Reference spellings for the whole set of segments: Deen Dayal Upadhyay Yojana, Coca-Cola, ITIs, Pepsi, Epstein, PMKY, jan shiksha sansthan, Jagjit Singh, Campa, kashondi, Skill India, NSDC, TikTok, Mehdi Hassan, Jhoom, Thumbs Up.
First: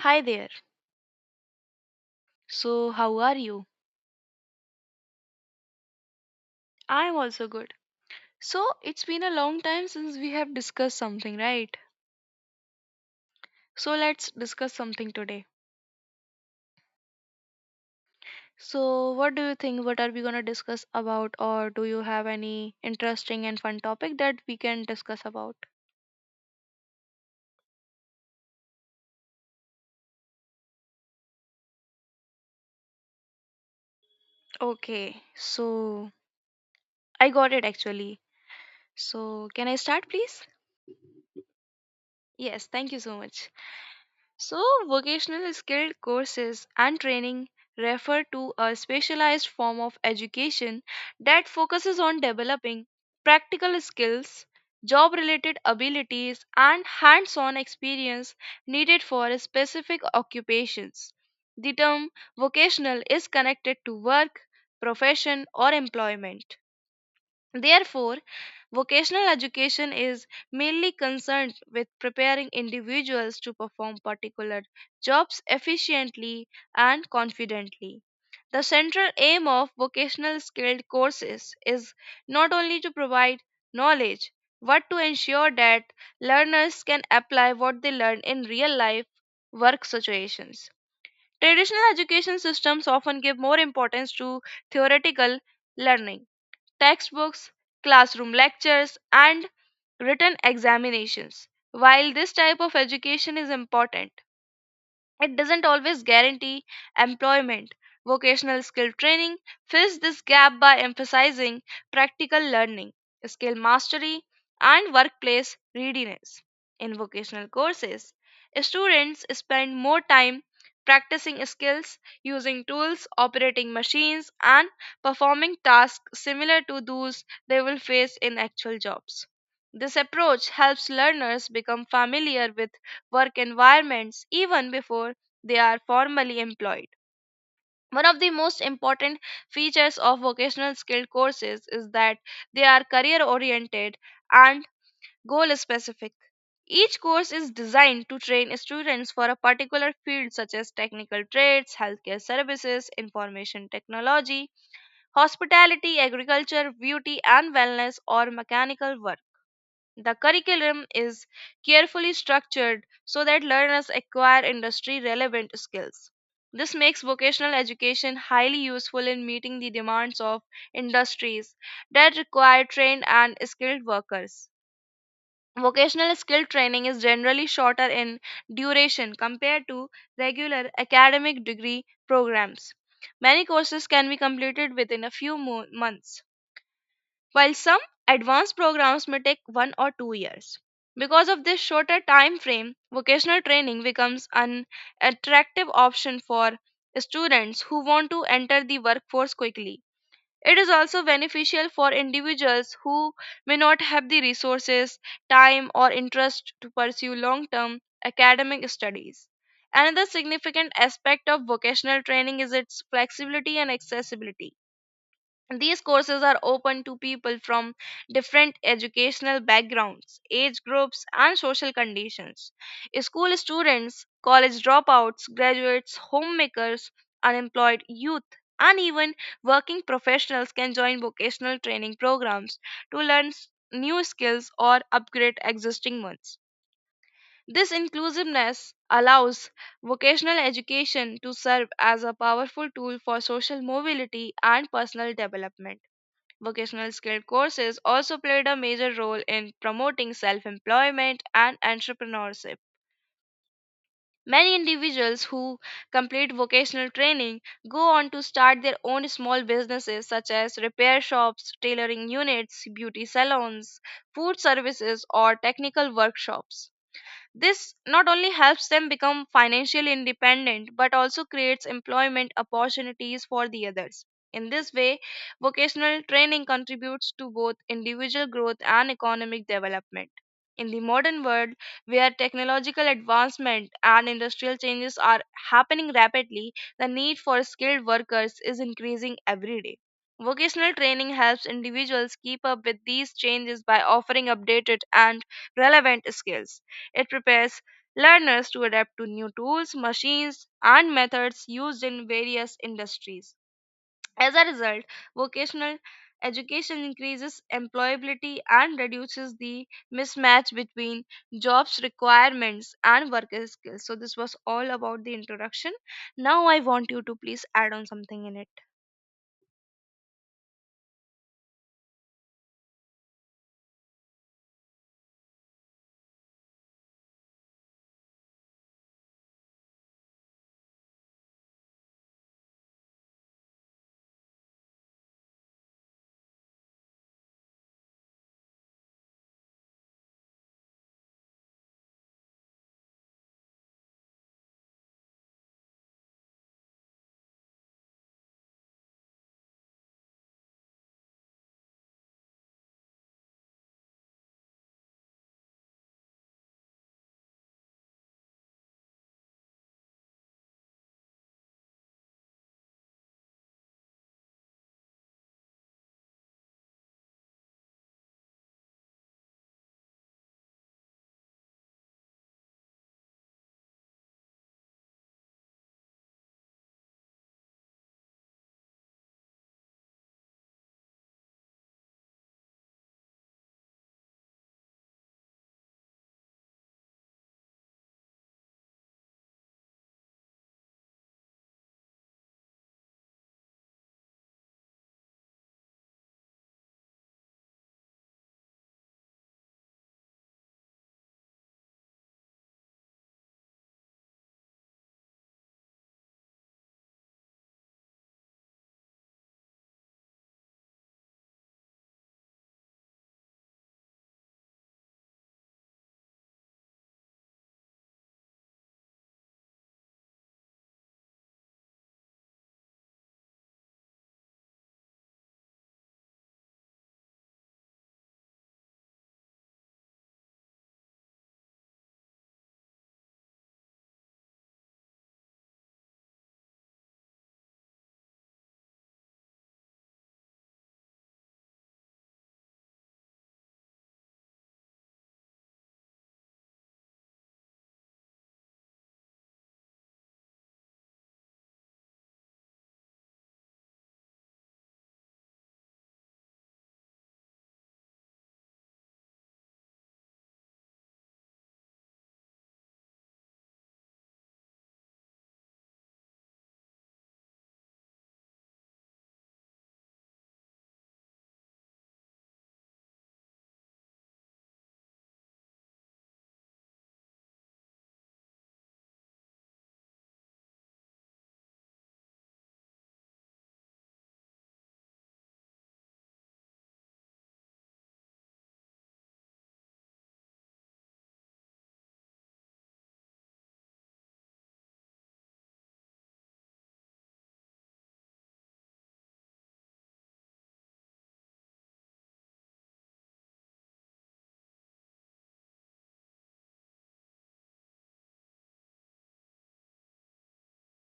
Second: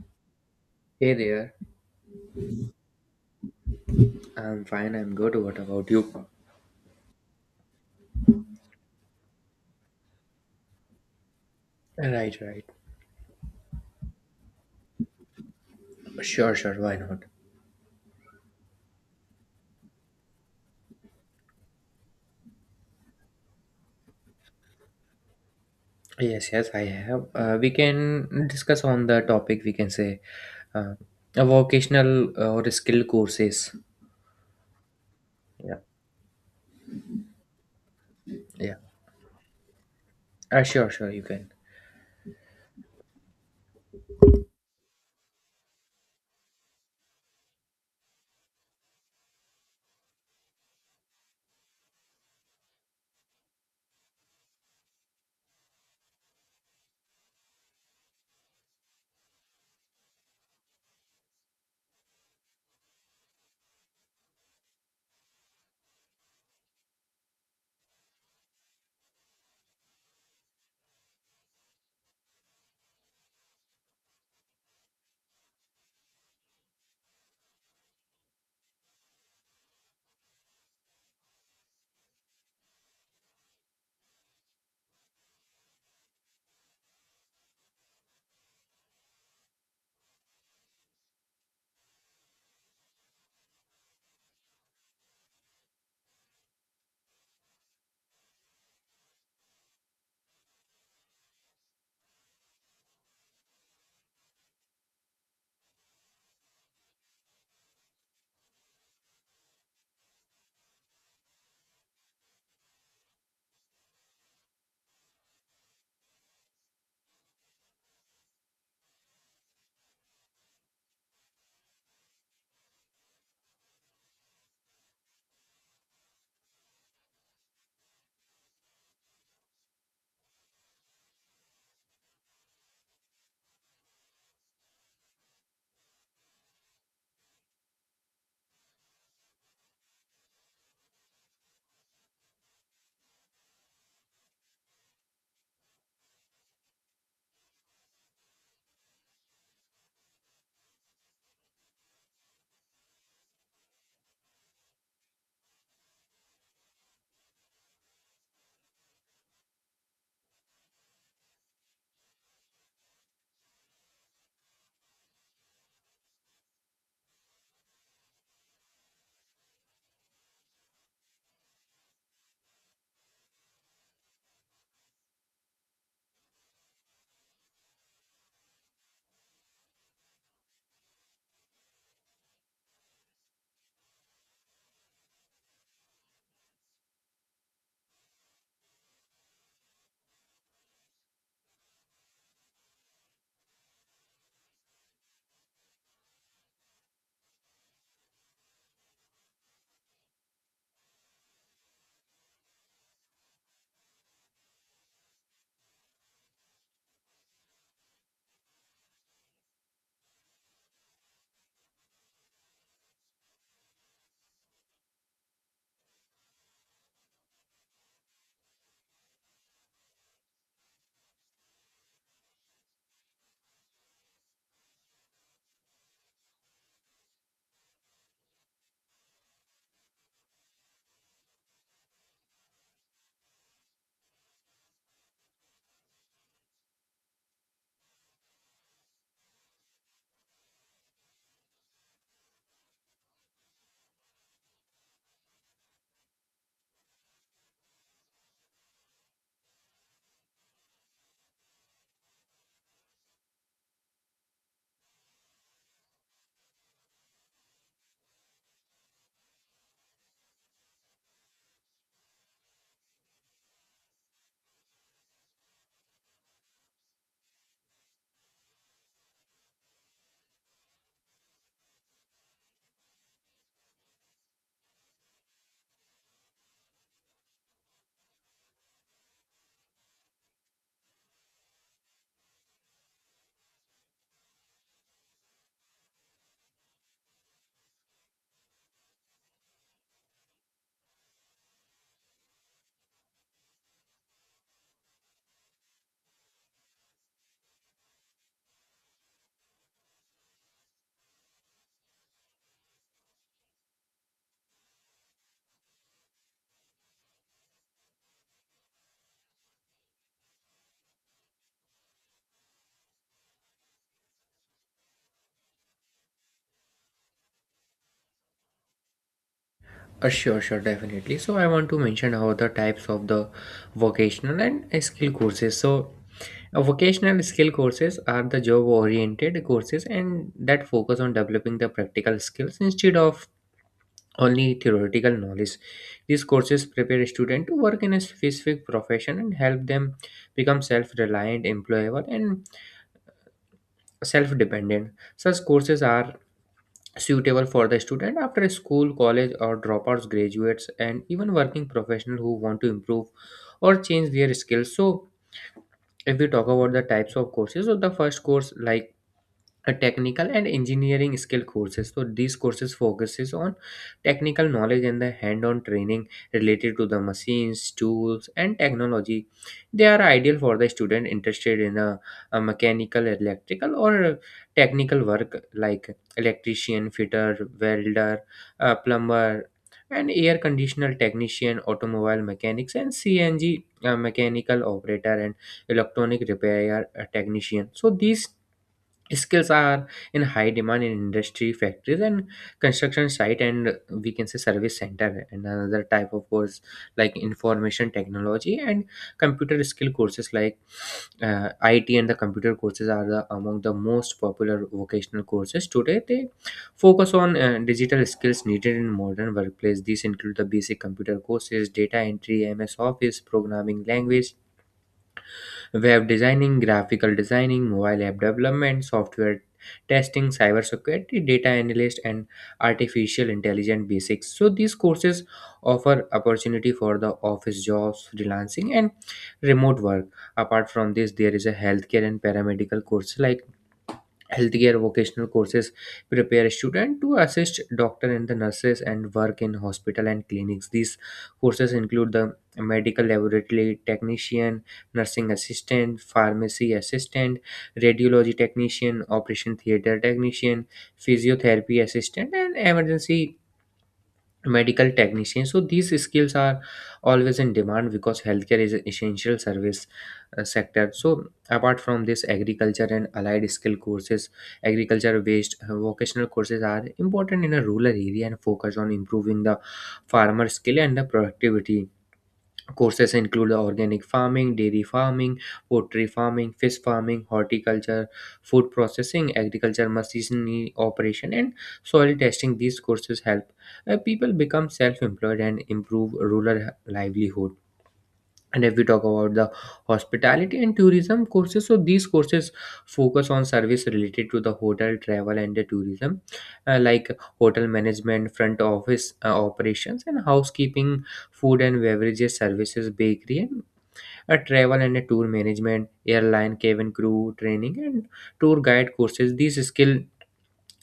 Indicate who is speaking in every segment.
Speaker 1: Hi there.
Speaker 2: Hey there,
Speaker 1: So, how are you?
Speaker 2: I'm good. What about you?
Speaker 1: I'm also good. So, it's been a long time since we have discussed something, right?
Speaker 2: Right, right.
Speaker 1: So, let's discuss something today.
Speaker 2: Sure, sure, why not?
Speaker 1: So, what do you think? What are we going to discuss about, or do you have any interesting and fun topic that we can discuss about?
Speaker 2: Yes, yes, I have. We can discuss on the topic, we can say uh, a vocational or skill courses.
Speaker 1: Okay,
Speaker 2: Yeah,
Speaker 1: so I got it actually.
Speaker 2: yeah.
Speaker 1: So, can I start, please?
Speaker 2: Sure, sure, you can.
Speaker 1: Yes, thank you so much. So, vocational skilled courses and training refer to a specialized form of education that focuses on developing practical skills, job related abilities, and hands on experience needed for specific occupations. The term vocational is connected to work, profession, or employment. Therefore, vocational education is mainly concerned with preparing individuals to perform particular jobs efficiently and confidently. The central aim of vocational skilled courses is not only to provide knowledge, but to ensure that learners can apply what they learn in real life work situations. Traditional education systems often give more importance to theoretical learning textbooks, classroom lectures, and written examinations. While this type of education is important, it doesn't always guarantee employment. Vocational skill training fills this gap by emphasizing practical learning, skill mastery, and workplace readiness. In vocational courses, students spend more time practicing skills, using tools, operating machines, and performing tasks similar to those they will face in actual jobs. This approach helps learners become familiar with work environments even before they are formally employed. One of the most important features of vocational skill courses is that they are career oriented and goal specific. Each course is designed to train students for a particular field such as technical trades, healthcare services, information technology, hospitality, agriculture, beauty and wellness, or mechanical work. The curriculum is carefully structured so that learners acquire industry relevant skills. This makes vocational education highly useful in meeting the demands of industries that require trained and skilled workers. Vocational skill training is generally shorter in duration compared to regular academic degree programs. Many courses can be completed within a few months, while some advanced programs may take 1 or 2 years. Because of this shorter time frame, vocational training becomes an attractive option for students who want to enter the workforce quickly. It is also beneficial for individuals who may not have the resources, time, or interest to pursue long term academic studies. Another significant aspect of vocational training is its flexibility and accessibility. These courses are open to people from different educational backgrounds, age groups, and social conditions. School students, college dropouts, graduates, homemakers, unemployed youth, and even working professionals can join vocational training programs to learn new skills or upgrade existing ones. This inclusiveness allows vocational education to serve as a powerful tool for social mobility and personal development. Vocational skill courses also played a major role in promoting self employment and entrepreneurship. Many individuals who complete vocational training go on to start their own small businesses such as repair shops, tailoring units, beauty salons, food services, or technical workshops. This not only helps them become financially independent but also creates employment opportunities for the others. In this way, vocational training contributes to both individual growth and economic development. In the modern world, where technological advancement and industrial changes are happening rapidly, the need for skilled workers is increasing every day. Vocational training helps individuals keep up with these changes by offering updated and relevant skills. It prepares learners to adapt to new tools, machines, and methods used in various industries. As a result, vocational education increases employability and reduces the mismatch between jobs requirements and worker skills. So this was all about the introduction. Now I want you to please add on something in it.
Speaker 2: Sure, sure, definitely. So I want to mention about the types of the vocational and skill courses. So vocational skill courses are the job-oriented courses and that focus on developing the practical skills instead of only theoretical knowledge. These courses prepare a student to work in a specific profession and help them become self reliant, employable, and self dependent. Such courses are suitable for the student after school, college, or dropouts, graduates, and even working professionals who want to improve or change their skills. So, if we talk about the types of courses, so the first course, like a technical and engineering skill courses, so these courses focuses on technical knowledge and the hand-on training related to the machines, tools and technology. They are ideal for the student interested in a mechanical, electrical or technical work, like electrician, fitter, welder, plumber and air conditioner technician, automobile mechanics and CNG mechanical operator and electronic repair technician. So these skills are in high demand in industry, factories and construction site, and we can say service center. And another type of course, like information technology and computer skill courses, like IT and the computer courses are among the most popular vocational courses today. They focus on digital skills needed in modern workplace. These include the basic computer courses, data entry, MS Office, programming language, web designing, graphical designing, mobile app development, software testing, cybersecurity, data analyst, and artificial intelligence basics. So these courses offer opportunity for the office jobs, freelancing, and remote work. Apart from this, there is a healthcare and paramedical course, like healthcare vocational courses prepare students to assist doctor and the nurses and work in hospital and clinics. These courses include the medical laboratory technician, nursing assistant, pharmacy assistant, radiology technician, operation theater technician, physiotherapy assistant, and emergency medical technician. So these skills are always in demand because healthcare is an essential service sector. So apart from this, agriculture and allied skill courses, agriculture based vocational courses are important in a rural area and focus on improving the farmer skill and the productivity. Courses include organic farming, dairy farming, poultry farming, fish farming, horticulture, food processing, agriculture machinery operation, and soil testing. These courses help people become self employed and improve rural livelihood. And if we talk about the hospitality and tourism courses, so these courses focus on service related to the hotel, travel and the tourism, like hotel management, front office operations and housekeeping, food and beverages services, bakery and travel and tour management, airline cabin crew training and tour guide courses. These skill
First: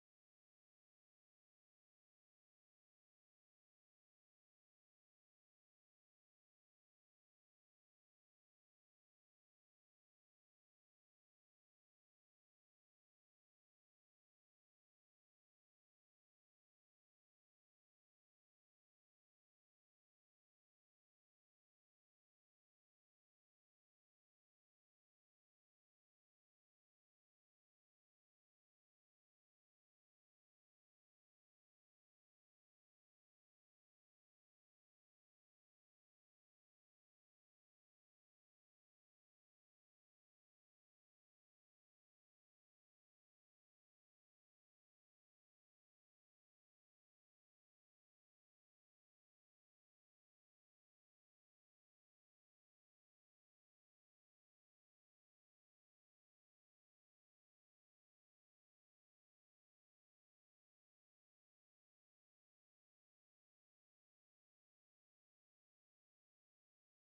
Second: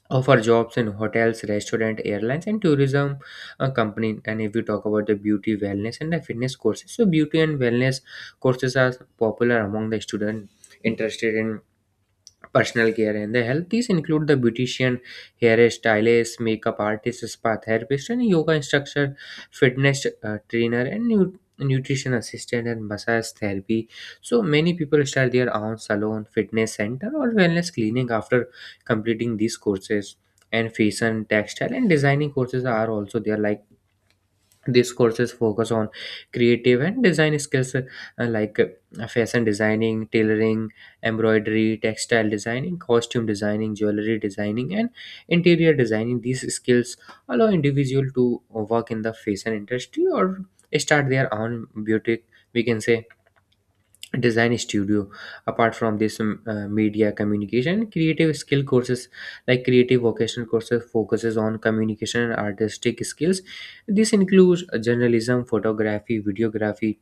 Speaker 2: offer jobs in hotels, restaurant, airlines, and tourism company. And if we talk about the beauty, wellness, and the fitness courses, so beauty and wellness courses are popular among the student interested in personal care and the health. These include the beautician, hairstylist, makeup artist, spa therapist, and yoga instructor, fitness trainer, and nutrition assistant and massage therapy. So many people start their own salon, fitness center, or wellness clinic after completing these courses. And fashion, textile, and designing courses are also there, like these courses focus on creative and design skills, like fashion designing, tailoring, embroidery, textile designing, costume designing, jewelry designing and interior designing. These skills allow individual to work in the fashion industry or start their own boutique, we can say, design studio. Apart from this, media communication, creative skill courses, like creative vocational courses focuses on communication and artistic skills. This includes journalism, photography, videography,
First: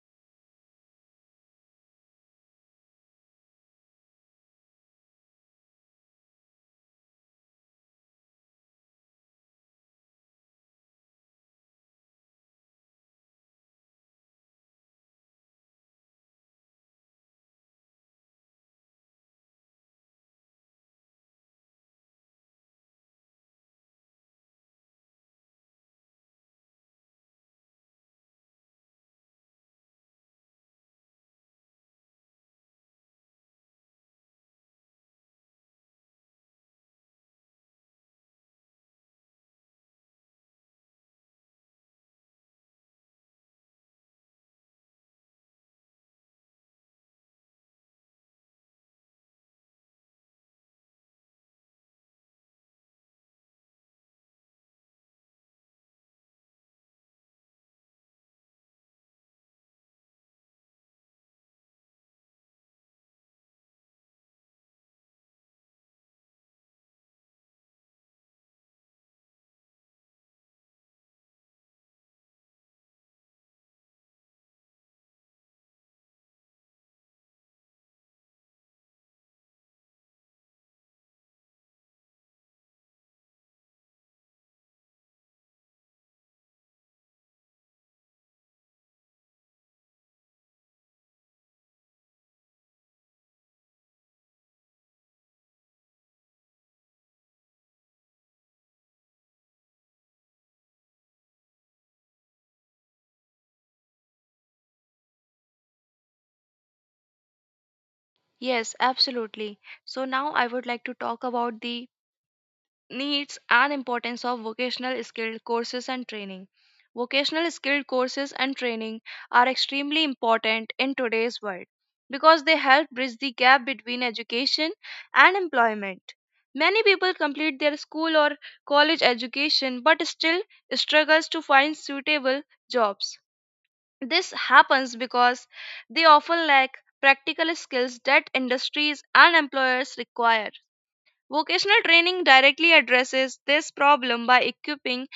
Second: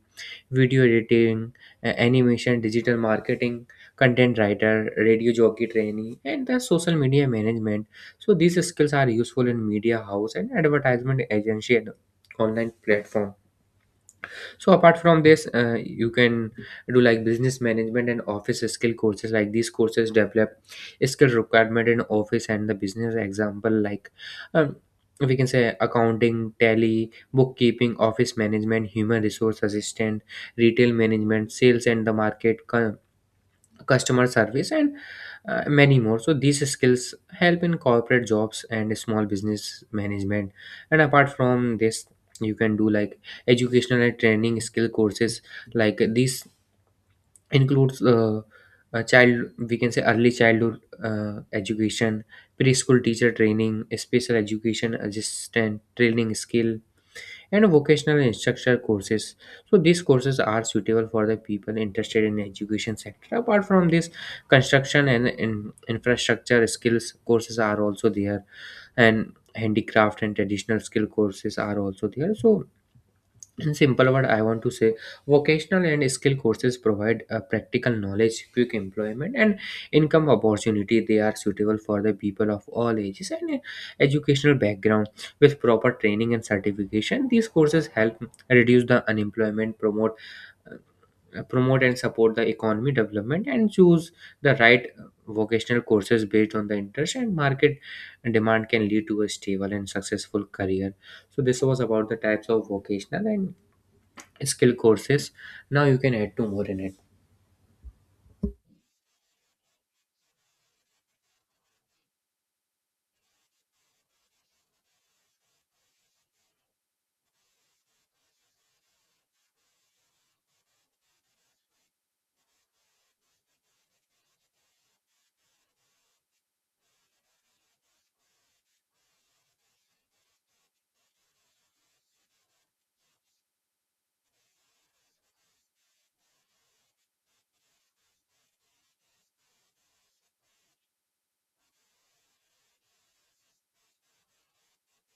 Speaker 2: video editing, animation, digital marketing, content writer, radio jockey training and the social media management. So these skills are useful in media house and advertisement agency and online platform. So apart from this, you can do like business management and office skill courses, like these courses develop skill requirement in office and the business, example like um, we can say accounting, tally, bookkeeping, office management, human resource assistant, retail management, sales and the customer service and many more. So these skills help in corporate jobs and small business management. And apart from this, you can do like educational and training skill courses, like these includes a child we can say early childhood education, preschool teacher training, special education assistant training skill and vocational instructor courses. So these courses are suitable for the people interested in education sector. Apart from this, construction and in infrastructure skills courses are also there, and handicraft and traditional skill courses are also there. So in simple word, I want to say vocational and skill courses provide practical knowledge, quick employment, and income opportunity. They are suitable for the people of all ages and educational background. With proper training and certification, these courses help reduce the unemployment, uh, promote and support the economy development, and choose the right vocational courses based on the interest and market demand, can lead to a stable and successful career. So this was about the types of vocational and skill courses. Now you can add two more in it.
Speaker 1: Yes, absolutely. So now I would like to talk about the needs and importance of vocational skilled courses and training. Vocational skilled courses and training are extremely important in today's world because they help bridge the gap between education and employment. Many people complete their school or college education but still struggles to find suitable jobs. This happens because they often lack practical skills that industries and employers require. Vocational training directly addresses this problem by equipping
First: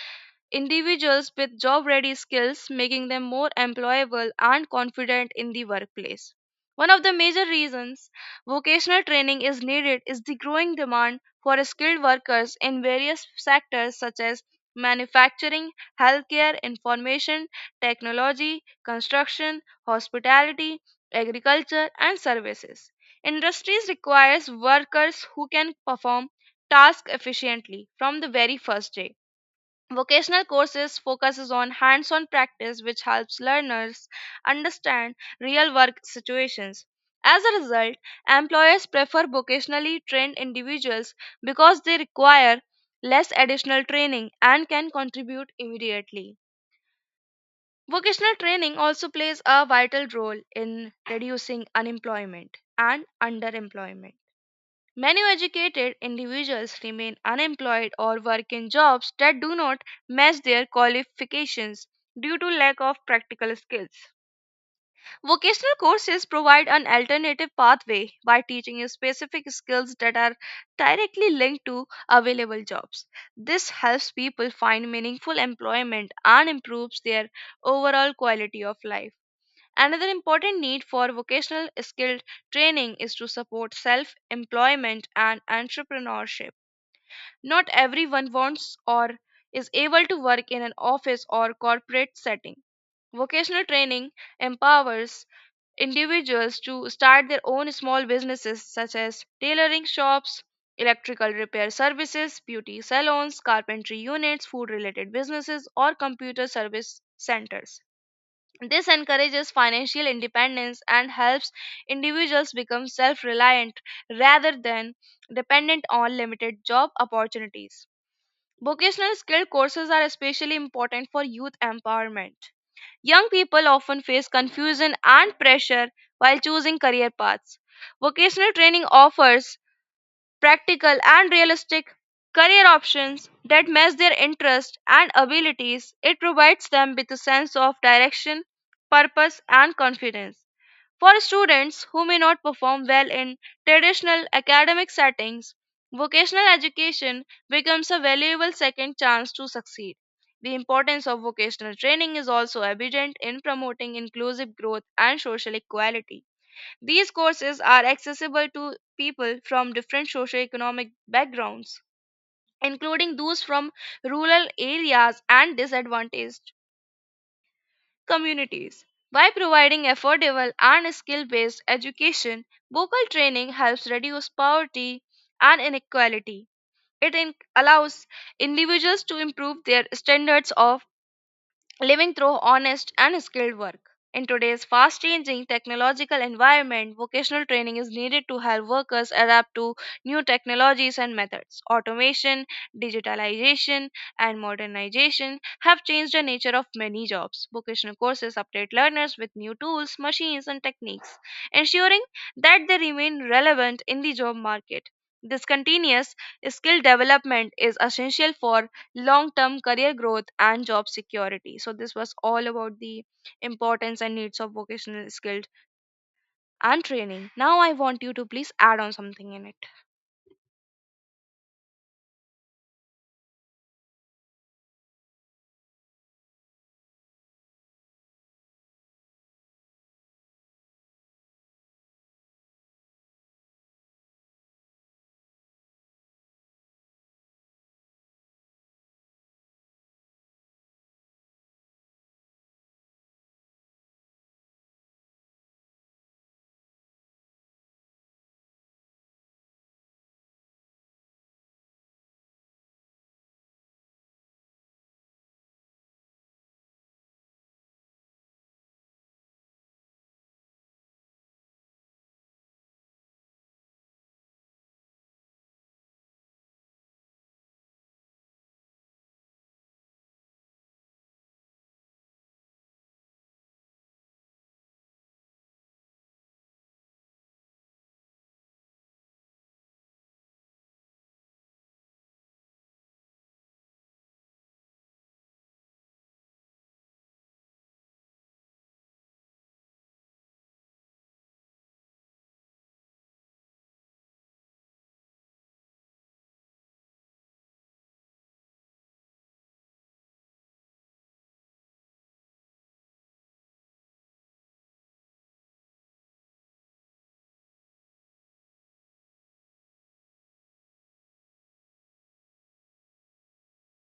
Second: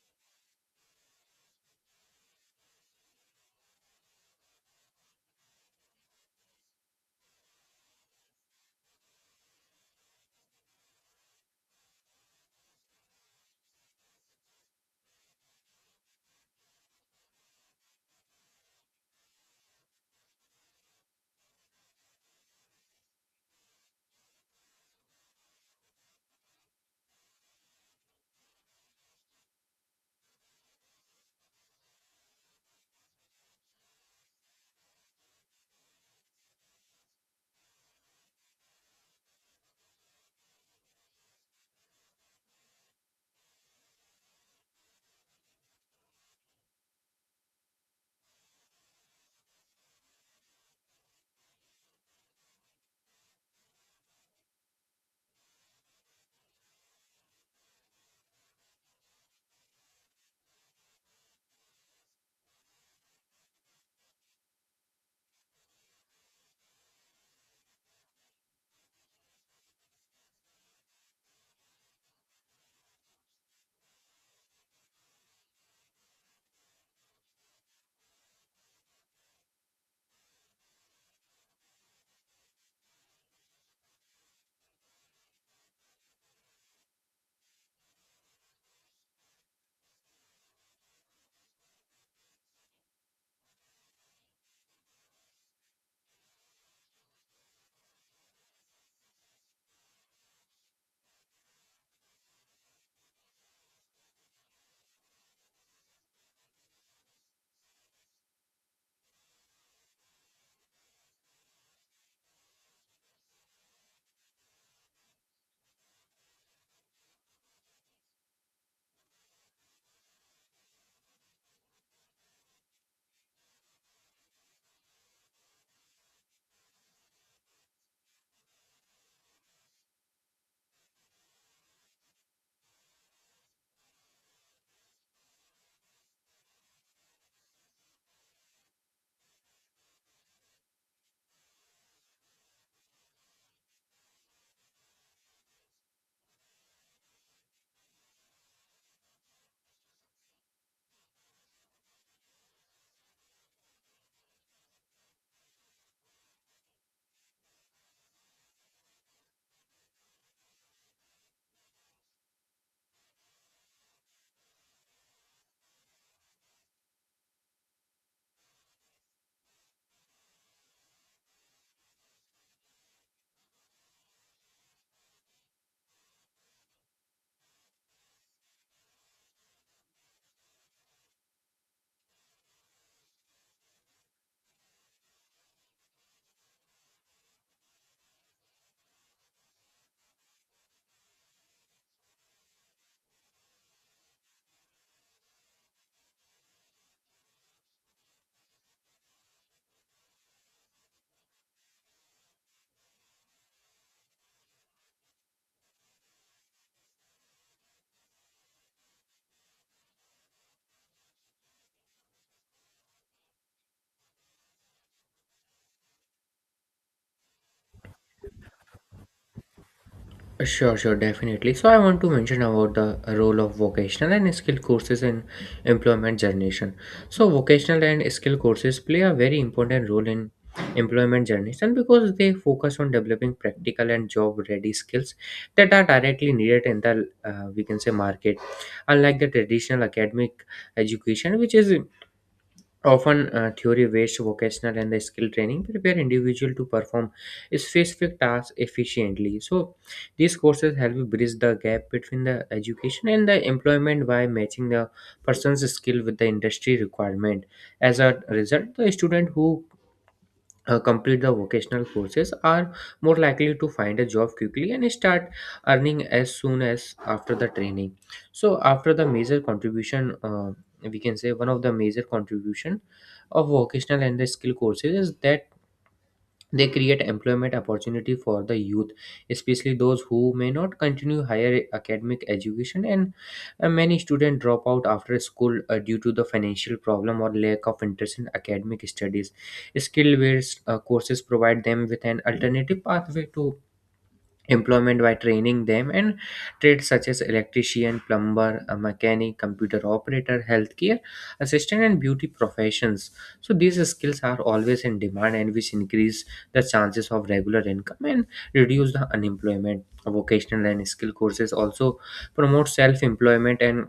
Speaker 1: individuals with job ready skills, making them more employable and confident in the workplace. One of the major reasons vocational training is needed is the growing demand for skilled workers in various sectors such as manufacturing, healthcare, information, technology, construction, hospitality, agriculture, and services. Industries requires workers who can perform tasks efficiently from the very first day. Vocational courses focuses on hands-on practice which helps learners understand real work situations. As a result, employers prefer vocationally trained individuals because they require less additional training and can contribute immediately. Vocational training also plays a vital role in reducing unemployment and underemployment. Many educated individuals remain unemployed or work in jobs that do not match their qualifications due to lack of practical skills. Vocational courses provide an alternative pathway by teaching specific skills that are directly linked to available jobs. This helps people find meaningful employment and improves their overall quality of life. Another important need for vocational skilled training is to support self employment and entrepreneurship. Not everyone wants or is able to work in an office or corporate setting. Vocational training empowers individuals to start their own small businesses such as tailoring shops, electrical repair services, beauty salons, carpentry units, food related businesses, or computer service centers. This encourages financial independence and helps individuals become self reliant rather than dependent on limited job opportunities. Vocational skill courses are especially important for youth empowerment. Young people often face confusion and pressure while choosing career paths. Vocational training offers practical and realistic career options that match their interests and abilities. It provides them with a sense of direction, purpose, and confidence. For students who may not perform well in traditional academic settings, vocational education becomes a valuable second chance to succeed. The importance of vocational training is also evident in promoting inclusive growth and social equality. These courses are accessible to people from different socioeconomic backgrounds, including those from rural areas and disadvantaged communities. By providing affordable and skill based education, vocal training helps reduce poverty and inequality. It allows individuals to improve their standards of living through honest and skilled work. In today's fast changing technological environment, vocational training is needed to help workers adapt to new technologies and methods. Automation, digitalization, and modernization have changed the nature of many jobs. Vocational courses update learners with new tools, machines, and techniques, ensuring that they remain relevant in the job market. This continuous skill development is essential for long term career growth and job security. So this was all about the importance and needs of vocational skills and training. Now I want you to please add on something in it.
Speaker 2: Sure, sure, definitely. So I want to mention about the role of vocational and skill courses in employment generation. So vocational and skill courses play a very important role in employment generation because they focus on developing practical and job ready skills that are directly needed in the, we can say, market. Unlike the traditional academic education, which is often theory-based, vocational and the skill training prepare individual to perform specific tasks efficiently. So these courses help bridge the gap between the education and the employment by matching the person's skill with the industry requirement. As a result, the student who complete the vocational courses are more likely to find a job quickly and start earning as soon as after the training. So after the major contribution we can say, one of the major contribution of vocational and the skill courses is that they create employment opportunity for the youth, especially those who may not continue higher academic education. And many students drop out after school due to the financial problem or lack of interest in academic studies. Skill-based courses provide them with an alternative pathway to employment by training them and trades such as electrician, plumber, a mechanic, computer operator, healthcare assistant and beauty professions. So these skills are always in demand and which increase the chances of regular income and reduce the unemployment. Vocational and skill courses also promote self employment and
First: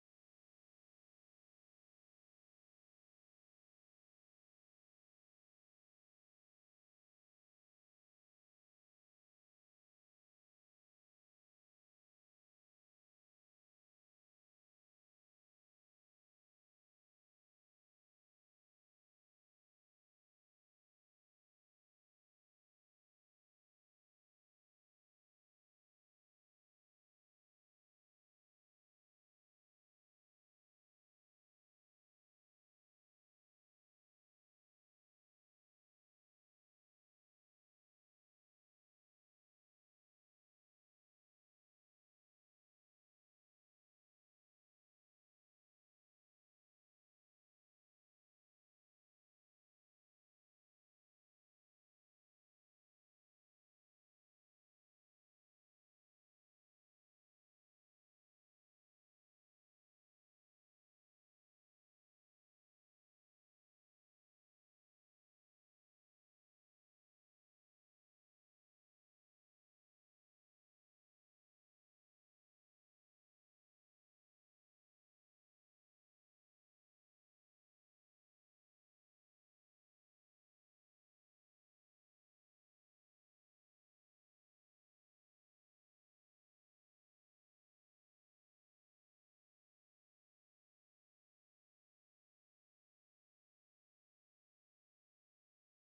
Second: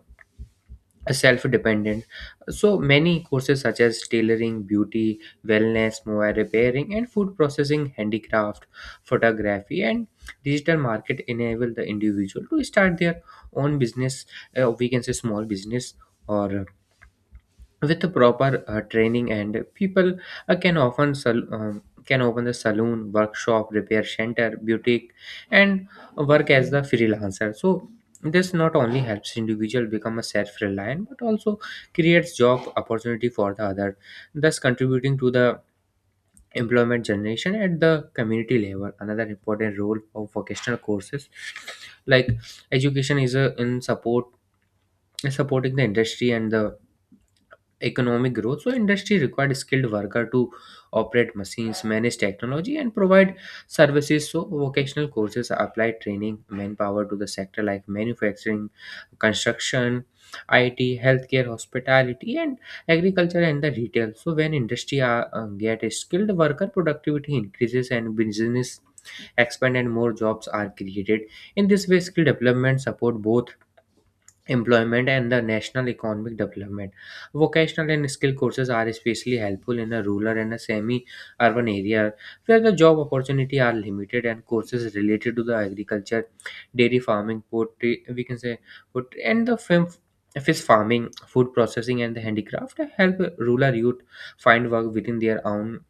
Speaker 2: self-dependent. So many courses such as tailoring, beauty, wellness, mobile repairing and food processing, handicraft, photography and digital market enable the individual to start their own business, we can say small business, or with the proper training, and people can often can open the saloon, workshop, repair center, boutique and work as the freelancer. So this not only helps individual become a self-reliant but also creates job opportunity for the other, thus contributing to the employment generation at the community level. Another important role of vocational courses like education is in supporting the industry and the economic growth. So industry required skilled worker to operate machines, manage technology and provide services. So vocational courses applied training manpower to the sector like manufacturing, construction, IT, healthcare, hospitality and agriculture and the retail. So when industry get a skilled worker, productivity increases and business expand and more jobs are created. In this way skill development support both employment and the national economic development. Vocational and skill courses are especially helpful in a rural and a semi-urban area where the job opportunity are limited, and courses related to the agriculture, dairy farming, poultry, we can say, poultry, and the film fish farming, food processing, and the handicraft help rural youth find work within their own,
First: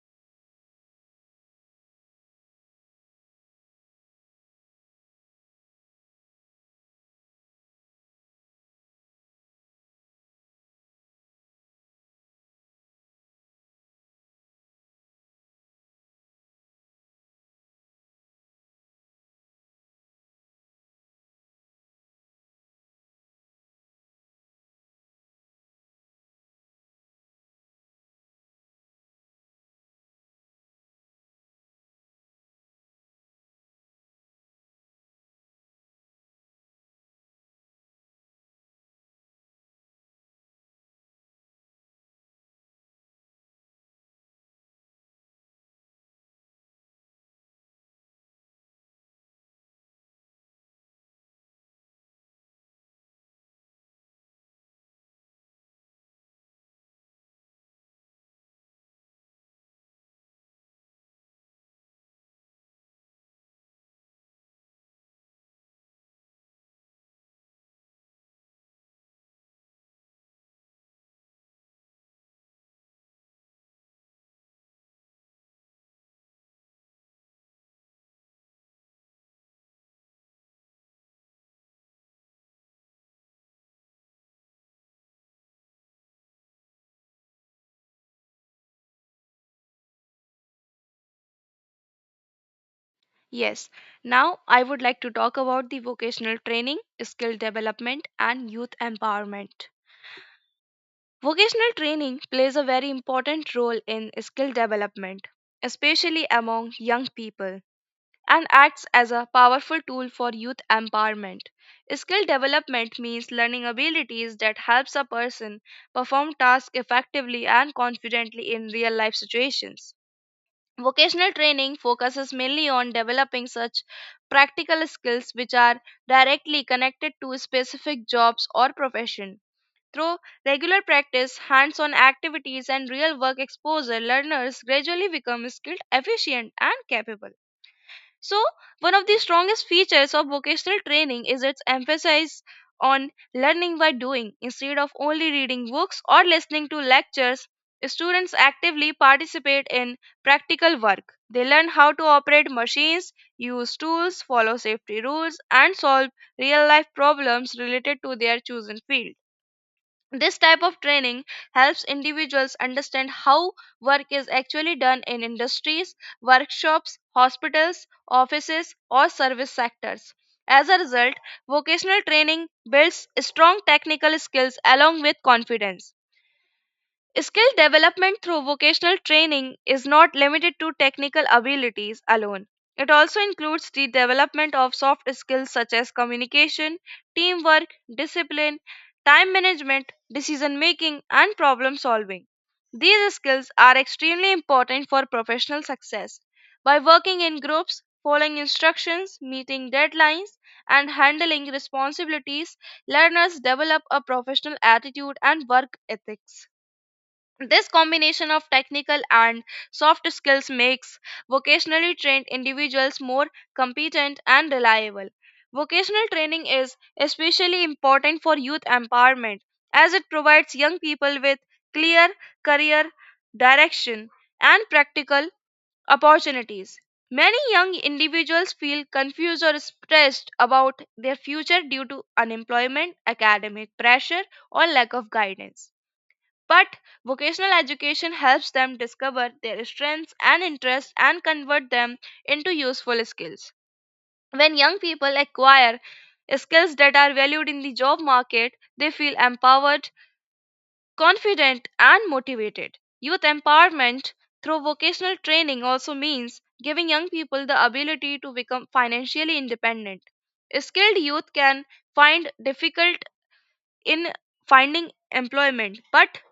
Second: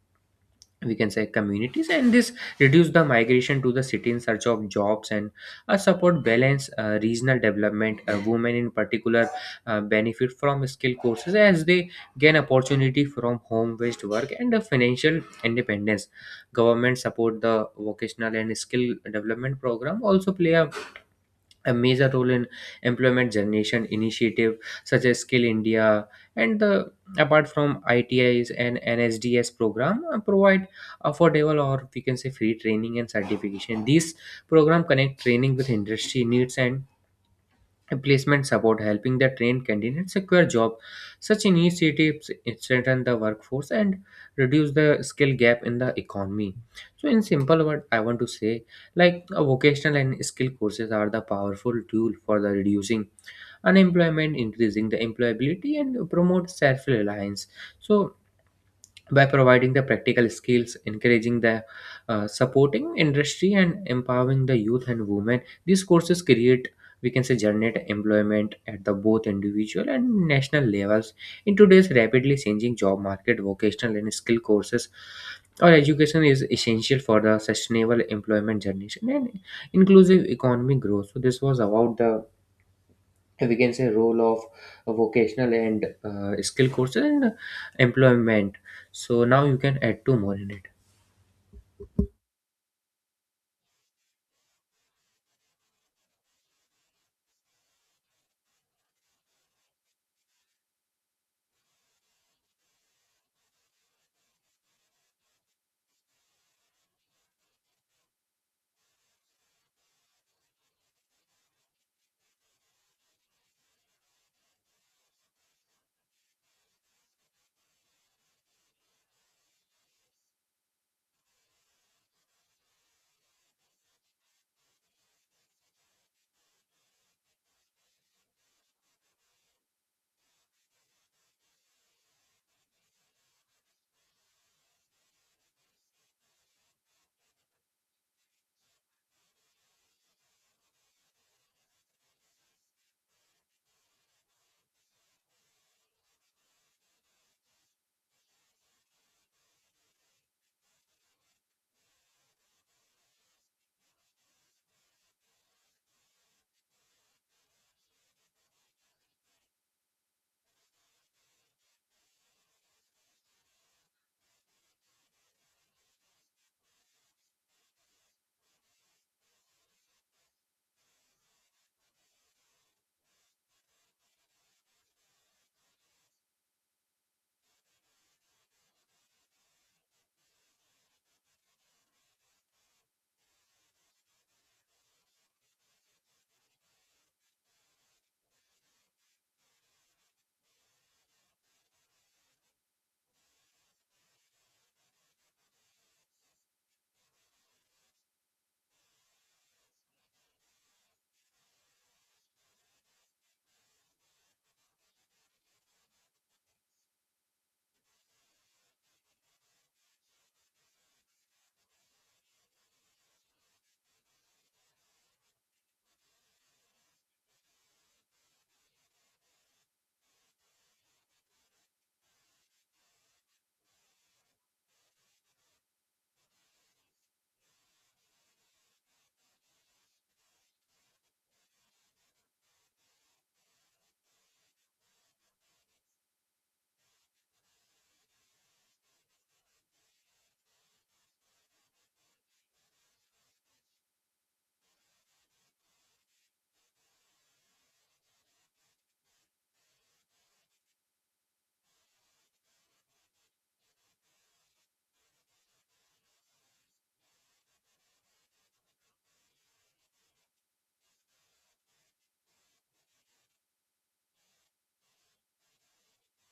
Speaker 2: we can say, communities, and this reduce the migration to the city in search of jobs and support balance regional development. Women in particular benefit from skill courses as they gain opportunity from home based work and financial independence. Government support the vocational and skill development program also play a major role in employment generation initiative such as Skill India and the, apart from ITIs and NSDs program, provide affordable, or we can say free training and certification. These program connect training with industry needs and placement support, helping the trained candidates secure job. Such initiatives strengthen the workforce and reduce the skill gap in the economy. So in simple word I want to say, like, vocational and skill courses are the powerful tool for the reducing unemployment, increasing the employability, and promote self-reliance. So by providing the practical skills, encouraging the supporting industry, and empowering the youth and women, these courses create, we can say, generate employment at the both individual and national levels. In today's rapidly changing job market, vocational and skill courses or education is essential for the sustainable employment generation and inclusive economic growth. So this was about the, we can say, role of vocational and skill courses and employment. So now you can add two more in it.
Speaker 1: Yes, now I would like to talk about the vocational training, skill development, and youth empowerment. Vocational training plays a very important role in skill development, especially among young people, and acts as a powerful tool for youth empowerment. Skill development means learning abilities that helps a person perform tasks effectively and confidently in real life situations. Vocational training focuses mainly on developing such practical skills which are directly connected to specific jobs or profession. Through regular practice, hands on activities, and real work exposure, learners gradually become skilled, efficient, and capable. So, one of the strongest features of vocational training is its emphasis on learning by doing. Instead of only reading books or listening to lectures, students actively participate in practical work. They learn how to operate machines, use tools, follow safety rules, and solve real life problems related to their chosen field. This type of training helps individuals understand how work is actually done in industries, workshops, hospitals, offices, or service sectors. As a result, vocational training builds strong technical skills along with confidence. Skill development through vocational training is not limited to technical abilities alone. It also includes the development of soft skills such as communication, teamwork, discipline, time management, decision making, and problem solving. These skills are extremely important for professional success. By working in groups, following instructions, meeting deadlines, and handling responsibilities, learners develop a professional attitude and work ethics. This combination of technical and soft skills makes vocationally trained individuals more competent and reliable. Vocational training is especially important for youth empowerment as it provides young people with clear career direction and practical opportunities. Many young individuals feel confused or stressed about their future due to unemployment, academic pressure, or lack of guidance. But vocational education helps them discover their strengths and interests and convert them into useful skills. When young people acquire skills that are valued in the job market, they feel empowered, confident, and motivated. Youth empowerment through vocational training also means giving young people the ability to become financially independent. Skilled youth can find difficult in finding employment, but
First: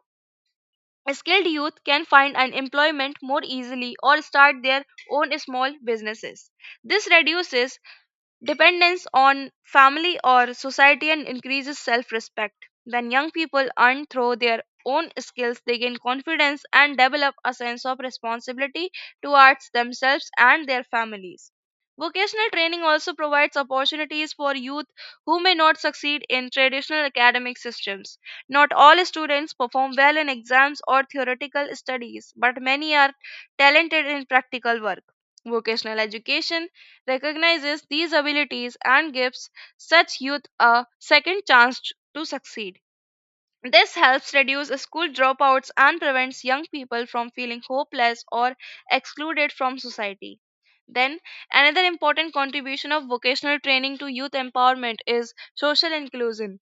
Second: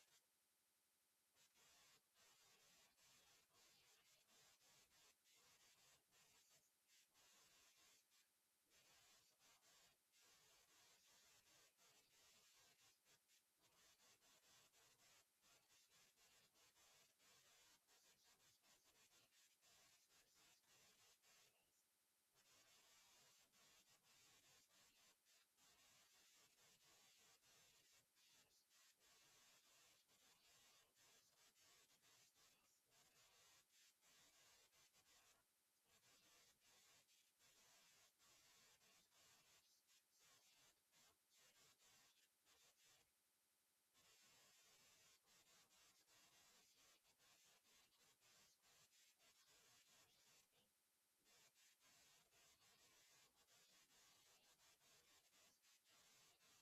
Speaker 1: skilled youth can find an employment more easily or start their own small businesses. This reduces dependence on family or society and increases self respect. When young people earn through their own skills, they gain confidence and develop a sense of responsibility towards themselves and their families. Vocational training also provides opportunities for youth who may not succeed in traditional academic systems. Not all students perform well in exams or theoretical studies, but many are talented in practical work. Vocational education recognizes these abilities and gives such youth a second chance to succeed. This helps reduce school dropouts and prevents young people from feeling hopeless or excluded from society. Then, another important contribution of vocational training to youth empowerment is social inclusion.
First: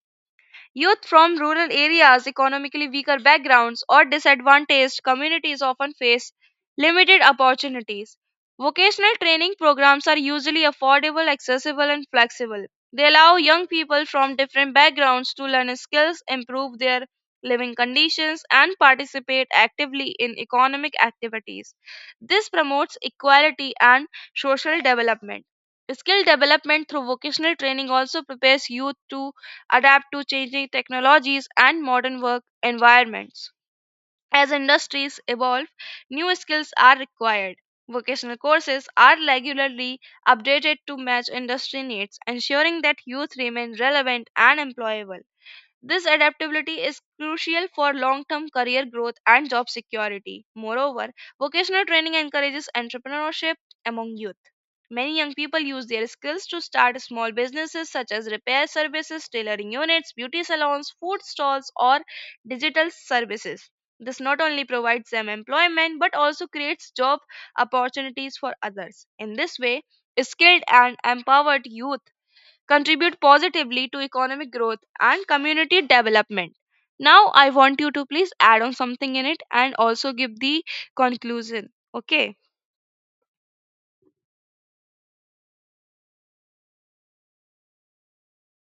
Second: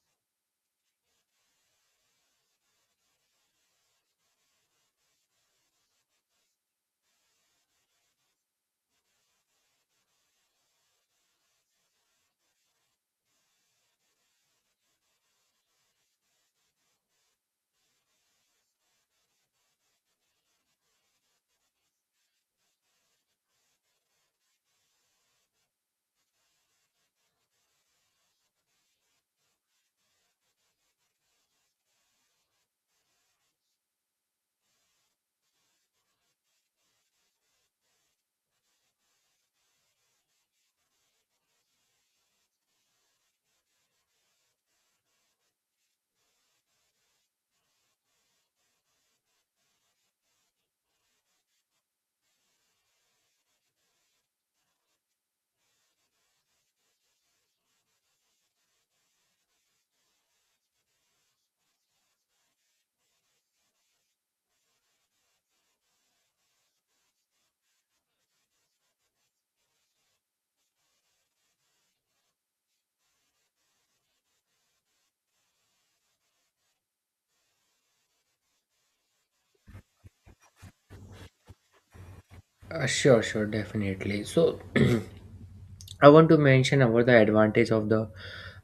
Speaker 1: Youth from rural areas, economically weaker backgrounds, or disadvantaged communities often face limited opportunities. Vocational training programs are usually affordable, accessible, and flexible. They allow young people from different backgrounds to learn skills, improve their living conditions, and participate actively in economic activities. This promotes equality and social development. Skill development through vocational training also prepares youth to adapt to changing technologies and modern work environments. As industries evolve, new skills are required. Vocational courses are regularly updated to match industry needs, ensuring that youth remain relevant and employable. This adaptability is crucial for long term career growth and job security. Moreover, vocational training encourages entrepreneurship among youth. Many young people use their skills to start small businesses such as repair services, tailoring units, beauty salons, food stalls, or digital services. This not only provides them employment but also creates job opportunities for others. In this way, skilled and empowered youth contribute positively to economic growth and community development. Now, I want you to please add on something in it and also give the conclusion. Okay,
Speaker 2: Sure, sure, definitely. So, I want to mention about the advantage of the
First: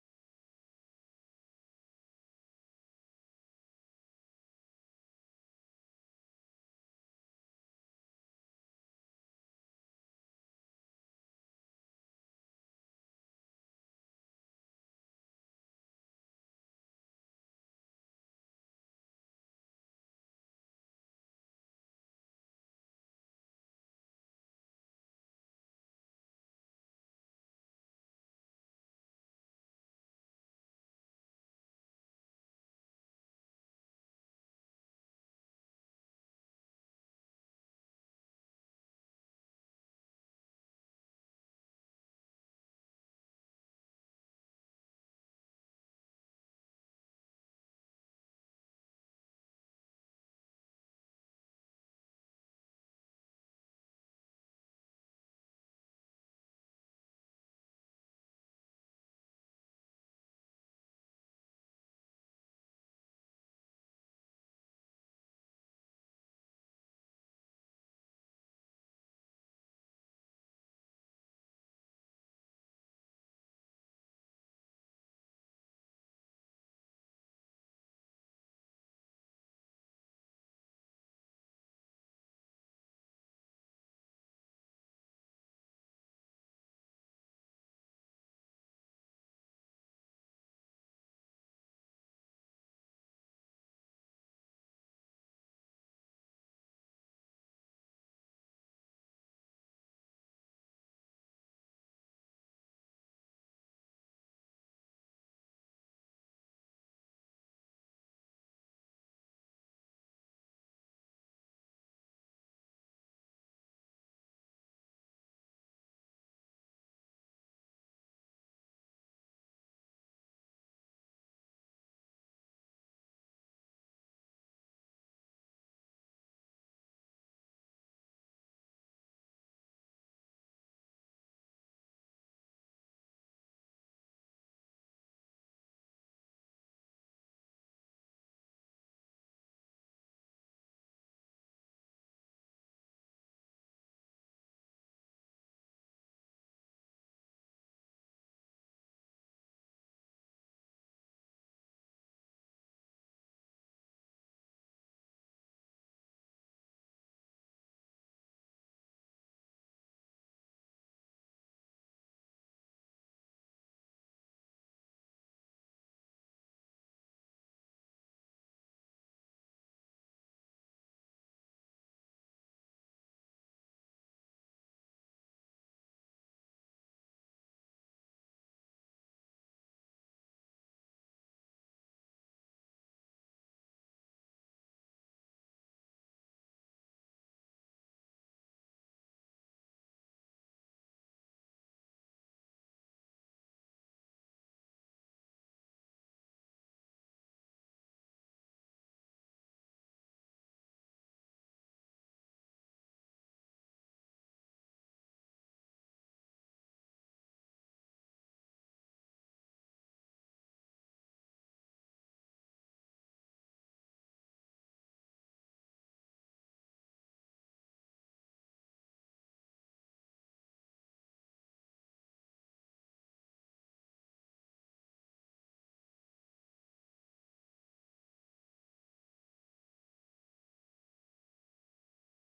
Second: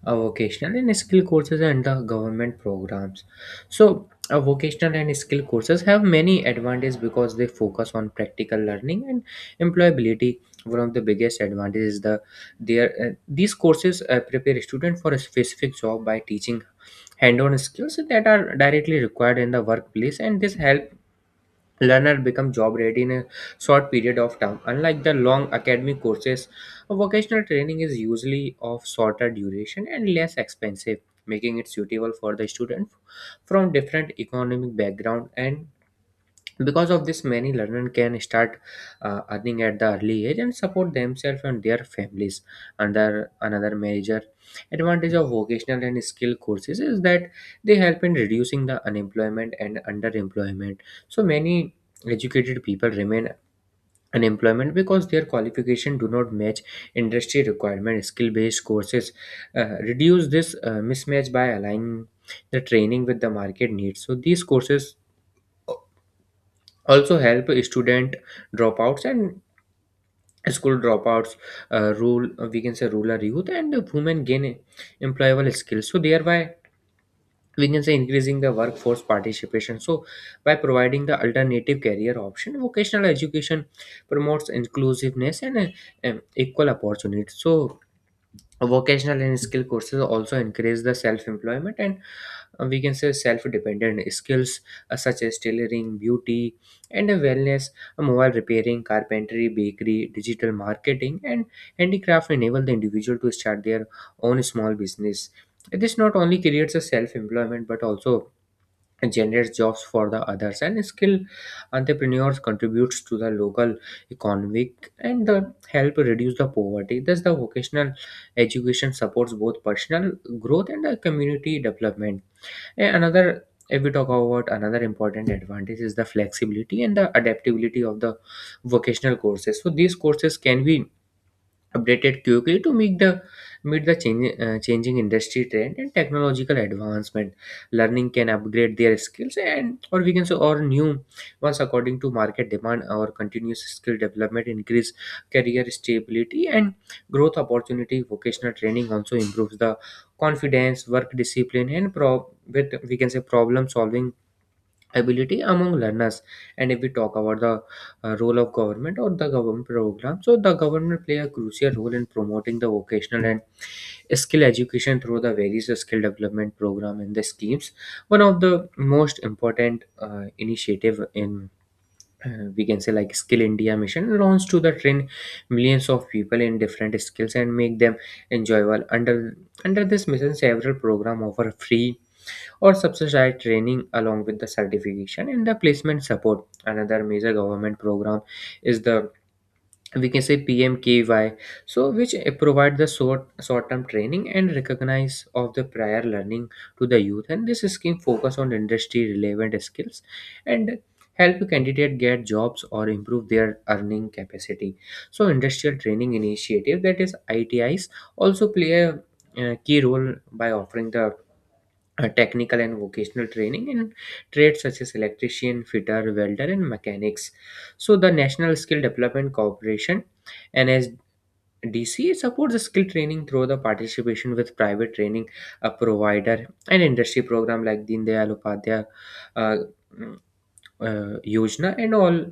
Speaker 2: vocational and skill courses and the government programs. So, vocational and skill courses have many advantages because they focus on practical learning and employability. One of the biggest advantages is these courses prepare a student for a specific job by teaching hand-on skills that are directly required in the workplace, and this help learner become job ready in a short period of time. Unlike the long academic courses, vocational training is usually of shorter duration and less expensive, making it suitable for the student from different economic background, and because of this many learners can start earning at the early age and support themselves and their families. Under another major advantage of vocational and skill courses is that they help in reducing the unemployment and underemployment. So many educated people remain unemployment because their qualification do not match industry requirement. Skill based courses reduce this mismatch by aligning the training with the market needs. So these courses also help student dropouts and school dropouts, rule we can say rural youth, and women gain employable skills, so thereby, we can say, increasing the workforce participation. So by providing the alternative career option, vocational education promotes inclusiveness and equal opportunities. So vocational and skill courses also increase the self employment and, we can say, self-dependent skills such as tailoring, beauty and wellness, mobile repairing, carpentry, bakery, digital marketing, and handicraft enable the individual to start their own small business. This not only creates a self-employment but also generates jobs for the others, and skill entrepreneurs contributes to the local economic and the help reduce the poverty. Thus the vocational education supports both personal growth and the community development. And another, if we talk about another important advantage, is the flexibility and the adaptability of the vocational courses. So these courses can be updated quickly to meet the changing industry trend and technological advancement. Learning can upgrade their skills and, or we can say, or new ones according to market demand, or continuous skill development increase career stability and growth opportunity. Vocational training also improves the confidence, work discipline, and pro with we can say problem solving ability among learners. And if we talk about the role of government or the government program, so the government play a crucial role in promoting the vocational and skill education through the various skill development program and the schemes. One of the most important initiative in, we can say, like Skill India mission, launched to the train millions of people in different skills and make them enjoyable. Under this mission, several program offer free or subsidized training along with the certification and the placement support. Another major government program is the, we can say, PMKY, so which provide the short term training and recognize of the prior learning to the youth. And this scheme focus on industry relevant skills and help candidate get jobs or improve their earning capacity. So industrial training initiative, that is ITIs, also play a key role by offering the technical and vocational training in trades such as electrician, fitter, welder, and mechanics. So, the National Skill Development Corporation, NSDC, supports the skill training through the participation with private training provider and industry program like Deen Dayal Upadhyay uh, mm, Yojana, and all,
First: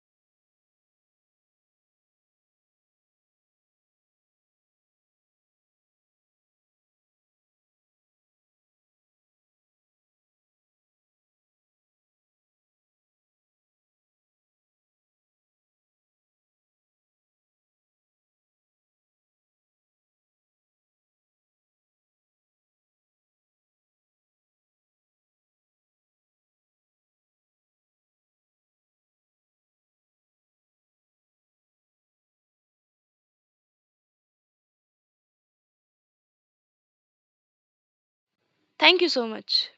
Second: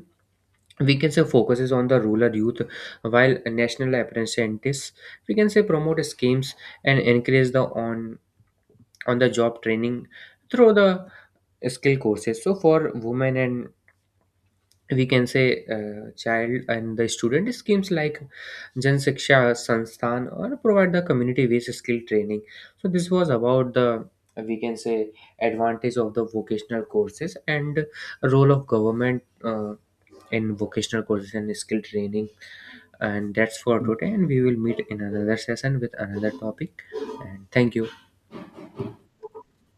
Speaker 2: we can say, focuses on the rural youth, while national apprentices, we can say, promote schemes and encourage the on the job training through the skill courses. So for women and, we can say, child and the student, schemes like Jan Shiksha Sansthan or provide the community based skill training. So this was about the, we can say, advantage of the vocational courses and role of government in vocational courses and skill training. And that's for today. And we will meet in another session with another topic. And thank you.
Speaker 1: thank you so much.